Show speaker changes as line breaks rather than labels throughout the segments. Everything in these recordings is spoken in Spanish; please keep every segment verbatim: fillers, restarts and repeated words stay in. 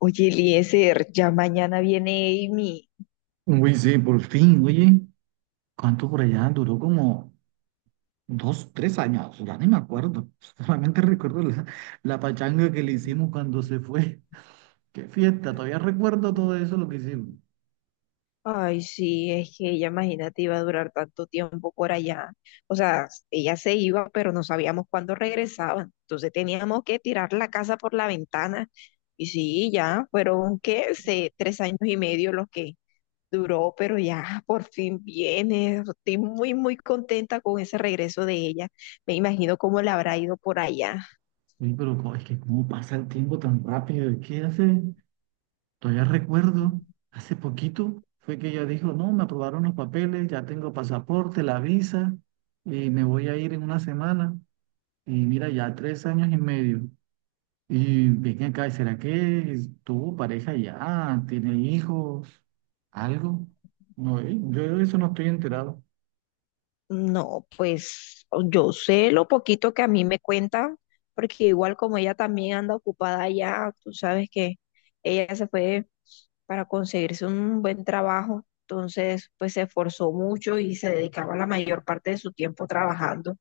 Oye, Eliezer, ya mañana viene Amy.
Uy, sí, por fin, oye, ¿cuánto por allá? Duró como dos, tres años, ya ni me acuerdo. Solamente recuerdo la, la pachanga que le hicimos cuando se fue. Qué fiesta, todavía recuerdo todo eso lo que hicimos.
Ay, sí, es que ella, imagínate, iba a durar tanto tiempo por allá. O sea, ella se iba, pero no sabíamos cuándo regresaban. Entonces teníamos que tirar la casa por la ventana. Y sí, ya fueron, ¿qué? Se- tres años y medio los que duró, pero ya por fin viene. Estoy muy, muy contenta con ese regreso de ella. Me imagino cómo le habrá ido por allá.
Uy, pero co- es que cómo pasa el tiempo tan rápido, es que hace, todavía recuerdo, hace poquito fue que ella dijo, no, me aprobaron los papeles, ya tengo pasaporte, la visa, y me voy a ir en una semana. Y mira, ya tres años y medio. Y ven acá, ¿será que tuvo pareja ya? ¿Tiene hijos? ¿Algo? No, eh, yo de eso no estoy enterado.
No, pues yo sé lo poquito que a mí me cuentan, porque igual como ella también anda ocupada allá, tú sabes que ella se fue para conseguirse un buen trabajo, entonces pues se esforzó mucho y se dedicaba la mayor parte de su tiempo trabajando.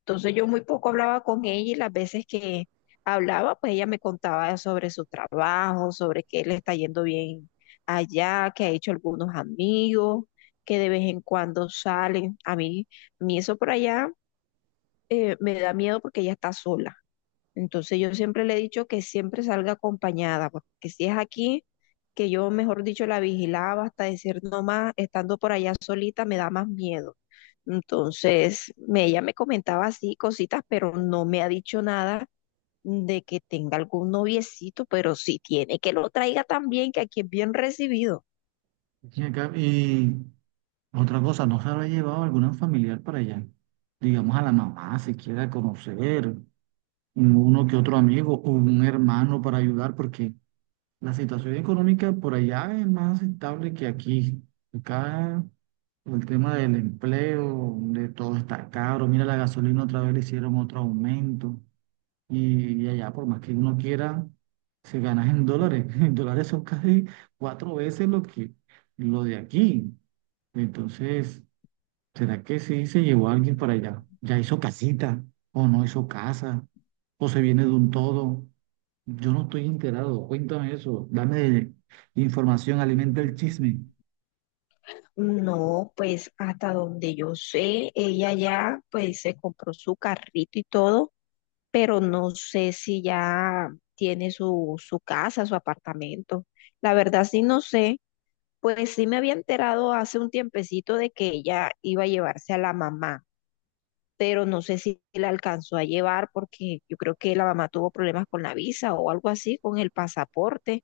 Entonces yo muy poco hablaba con ella y las veces que hablaba, pues ella me contaba sobre su trabajo, sobre que le está yendo bien allá, que ha hecho algunos amigos, que de vez en cuando salen. A mí, a mí eso por allá eh, me da miedo porque ella está sola. Entonces yo siempre le he dicho que siempre salga acompañada, porque si es aquí, que yo, mejor dicho, la vigilaba hasta decir no más, estando por allá solita me da más miedo. Entonces, me- ella me comentaba así cositas, pero no me ha dicho nada de que tenga algún noviecito, pero si tiene, que lo traiga también, que aquí es bien recibido.
Ven acá, y otra cosa, ¿no se habrá llevado algún familiar para allá? Digamos a la mamá, si quiera conocer, uno que otro amigo o un hermano para ayudar, porque la situación económica por allá es más estable que aquí. Acá el tema del empleo, de todo está caro. Mira, la gasolina otra vez le hicieron otro aumento. Y, y allá, por más que uno quiera, se gana en dólares. En dólares son casi cuatro veces lo que lo de aquí. Entonces, ¿será que sí se llevó a alguien para allá? ¿Ya hizo casita? ¿O no hizo casa? ¿O se viene de un todo? Yo no estoy enterado. Cuéntame eso. Dame información, alimenta el chisme.
No, pues hasta donde yo sé, ella ya pues se compró su carrito y todo, pero no sé si ya tiene su, su casa, su apartamento. La verdad sí no sé, pues sí me había enterado hace un tiempecito de que ella iba a llevarse a la mamá, pero no sé si la alcanzó a llevar porque yo creo que la mamá tuvo problemas con la visa o algo así, con el pasaporte.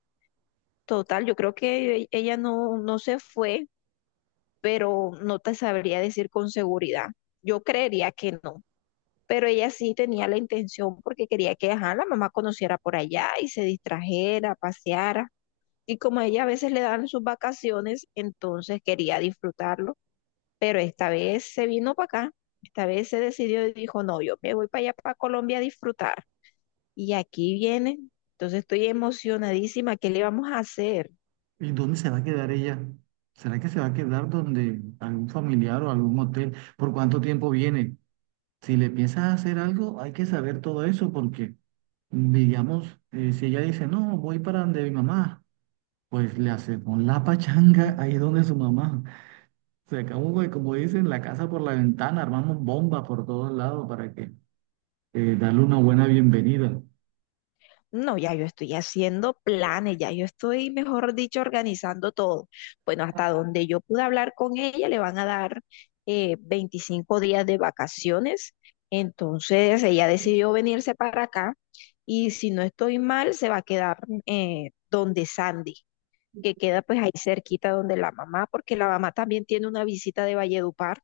Total, yo creo que e- ella no, no se fue pero no te sabría decir con seguridad. Yo creería que no, pero ella sí tenía la intención porque quería que ajá, la mamá conociera por allá y se distrajera, paseara. Y como a ella a veces le dan sus vacaciones, entonces quería disfrutarlo, pero esta vez se vino para acá, esta vez se decidió y dijo, no, yo me voy para allá, para Colombia a disfrutar. Y aquí viene, entonces estoy emocionadísima, ¿qué le vamos a hacer?
¿Y dónde se va a quedar ella? ¿Será que se va a quedar donde algún familiar o algún hotel? ¿Por cuánto tiempo viene? Si le piensas a hacer algo, hay que saber todo eso porque, digamos, eh, si ella dice, no, voy para donde mi mamá, pues le hacemos la pachanga ahí donde su mamá. Sacamos, de, como dicen, la casa por la ventana, armamos bomba por todos lados para que eh, darle una buena bienvenida.
No, ya yo estoy haciendo planes, ya yo estoy, mejor dicho, organizando todo. Bueno, hasta donde yo pude hablar con ella, le van a dar eh, veinticinco días de vacaciones. Entonces, ella decidió venirse para acá y si no estoy mal, se va a quedar eh, donde Sandy, que queda pues ahí cerquita donde la mamá, porque la mamá también tiene una visita de Valledupar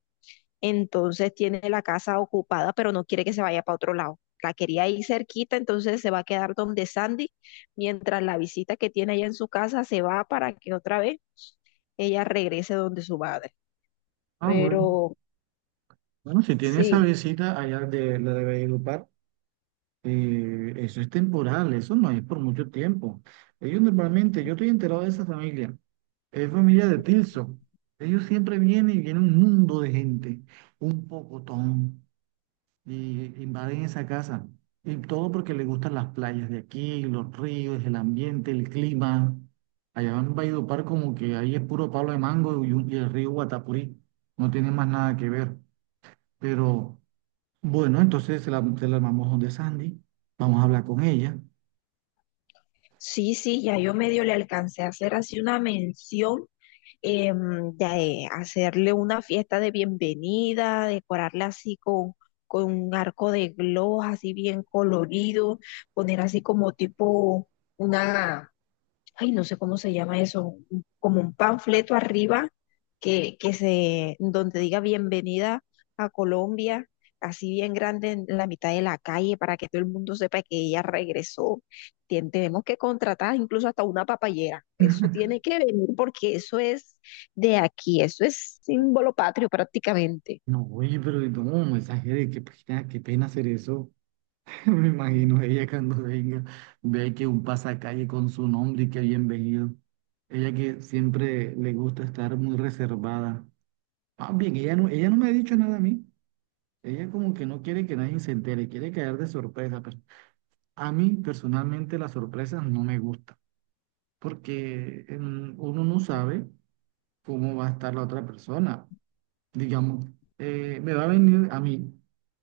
entonces tiene la casa ocupada, pero no quiere que se vaya para otro lado. La quería ir cerquita, entonces se va a quedar donde Sandy, mientras la visita que tiene allá en su casa se va para que otra vez ella regrese donde su madre.
Ah, bueno.
Pero
Bueno, si tiene esa
sí,
visita allá de la de Valledupar, eh, eso es temporal, eso no es por mucho tiempo. Ellos normalmente, yo estoy enterado de esa familia. Es familia de Tilson. Ellos siempre vienen y viene un mundo de gente, un pocotón, y invaden esa casa. Y todo porque les gustan las playas de aquí, los ríos, el ambiente, el clima. Allá en Valledupar como que ahí es puro palo de mango y, un- y el río Guatapurí. No tiene más nada que ver. Pero bueno, entonces se la, se la armamos donde Sandy. Vamos a hablar con ella.
sí, sí, ya yo medio le alcancé a hacer así una mención em, de hacerle una fiesta de bienvenida, decorarla así con, con un arco de gloss así bien colorido, poner así como tipo una, ay, no sé cómo se llama eso, un- como un panfleto arriba que, que se, donde diga bienvenida a Colombia, así bien grande en la mitad de la calle para que todo el mundo sepa que ella regresó. Tien- tenemos que contratar incluso hasta una papayera. Eso tiene que venir porque eso es de aquí, eso es símbolo patrio prácticamente.
No, oye, pero no, mensaje de qué pena, qué pena hacer eso. Me imagino ella cuando venga, ve que un pasacalle con su nombre y que bienvenido. Ella que siempre le gusta estar muy reservada. Más bien, ella no, ella no me ha dicho nada a mí. Ella como que no quiere que nadie se entere, quiere caer de sorpresa. Pero a mí personalmente las sorpresas no me gustan, porque en- uno no sabe cómo va a estar la otra persona digamos, eh, me va a venir a mí,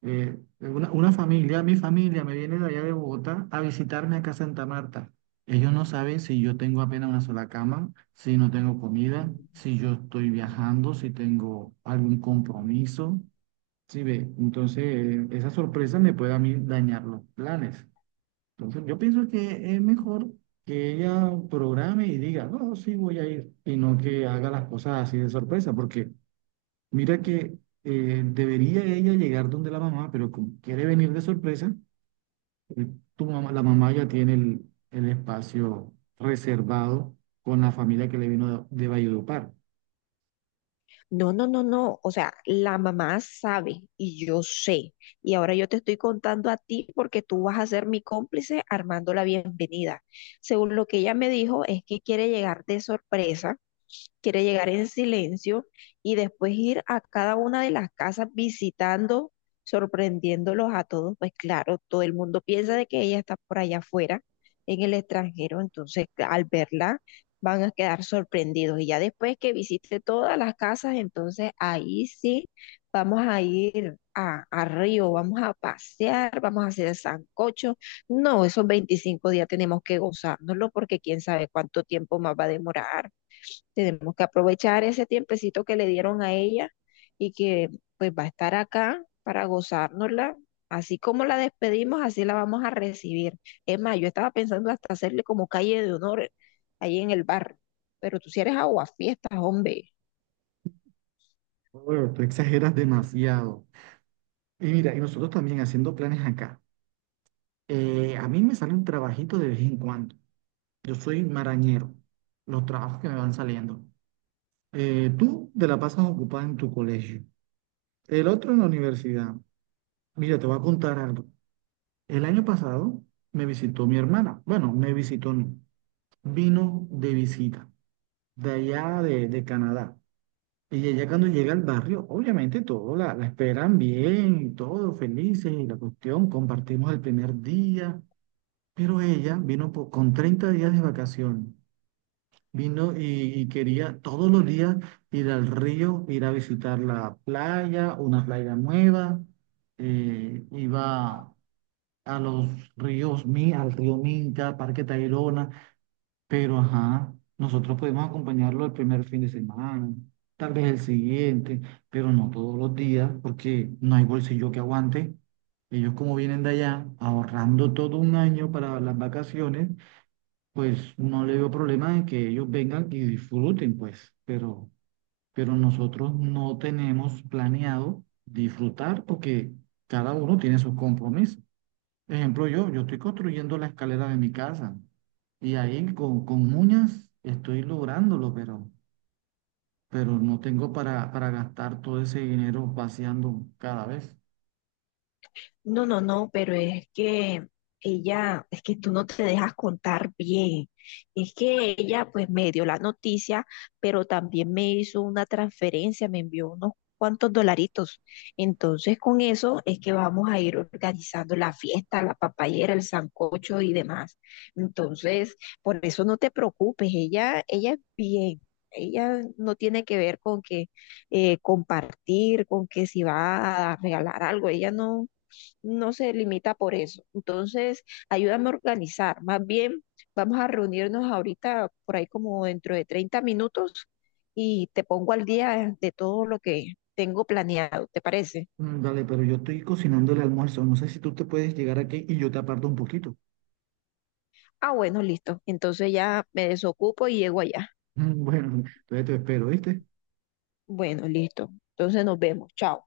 eh, una, una familia, mi familia me viene de allá de Bogotá a visitarme acá a Santa Marta. Ellos no saben si yo tengo apenas una sola cama, si no tengo comida, si yo estoy viajando, si tengo algún compromiso. Sí, ve, entonces eh, esa sorpresa me puede a mí dañar los planes. Entonces yo pienso que es mejor que ella programe y diga, no, sí voy a ir, y no que haga las cosas así de sorpresa, porque mira que eh, debería ella llegar donde la mamá, pero como quiere venir de sorpresa, eh, tu mamá, la mamá ya tiene el, el espacio reservado con la familia que le vino de, de Valledupar.
No, no, no, no. O sea, la mamá sabe y yo sé. Y ahora yo te estoy contando a ti porque tú vas a ser mi cómplice armando la bienvenida. Según lo que ella me dijo, es que quiere llegar de sorpresa, quiere llegar en silencio y después ir a cada una de las casas visitando, sorprendiéndolos a todos. Pues claro, todo el mundo piensa de que ella está por allá afuera, en el extranjero. Entonces, al verla van a quedar sorprendidos. Y ya después que visite todas las casas, entonces ahí sí vamos a ir a, a Río, vamos a pasear, vamos a hacer sancocho. No, esos veinticinco días tenemos que gozárnoslo porque quién sabe cuánto tiempo más va a demorar. Tenemos que aprovechar ese tiempecito que le dieron a ella y que pues va a estar acá para gozárnosla. Así como la despedimos, así la vamos a recibir. Es más, yo estaba pensando hasta hacerle como calle de honor ahí en el bar, pero tú si eres aguafiestas, hombre.
Bueno, tú exageras demasiado. Y mira, y nosotros también haciendo planes acá. Eh, a mí me sale un trabajito de vez en cuando. Yo soy marañero, los trabajos que me van saliendo. Eh, tú te la pasas ocupada en tu colegio, el otro en la universidad. Mira, te voy a contar algo. El año pasado me visitó mi hermana. Bueno, me visitó, no. Vino de visita, de allá de, de Canadá. Y ella cuando llega al barrio, obviamente todos la, la esperan bien, todos felices y la cuestión, compartimos el primer día. Pero ella vino po- con treinta días de vacación. Vino y, y quería todos los días ir al río, ir a visitar la playa, una playa nueva. Eh, iba a los ríos Mi, al río Minca, Parque Tayrona, pero ajá, nosotros podemos acompañarlo el primer fin de semana, tal vez el siguiente, pero no todos los días, porque no hay bolsillo que aguante. Ellos como vienen de allá ahorrando todo un año para las vacaciones, pues no le veo problema en que ellos vengan y disfruten, pues, pero, pero nosotros no tenemos planeado disfrutar porque cada uno tiene sus compromisos. Ejemplo, yo, yo estoy construyendo la escalera de mi casa y ahí con, con uñas estoy lográndolo, pero, pero no tengo para, para gastar todo ese dinero vaciando cada vez.
No, no, no, pero es que ella, es que tú no te dejas contar bien. Es que ella pues me dio la noticia, pero también me hizo una transferencia, me envió unos cuantos dolaritos. Entonces con eso es que vamos a ir organizando la fiesta, la papayera, el sancocho y demás. Entonces, por eso no te preocupes, ella, ella es bien. Ella no tiene que ver con que eh, compartir, con que si va a regalar algo, ella no, no se limita por eso. Entonces, ayúdame a organizar. Más bien, vamos a reunirnos ahorita por ahí como dentro de treinta minutos y te pongo al día de todo lo que tengo planeado, ¿te parece?
Mm, dale, pero yo estoy cocinando el almuerzo. No sé si tú te puedes llegar aquí y yo te aparto un poquito.
Ah, bueno, listo. Entonces ya me desocupo y llego allá.
Bueno, entonces te espero, ¿viste?
Bueno, listo. Entonces nos vemos. Chao.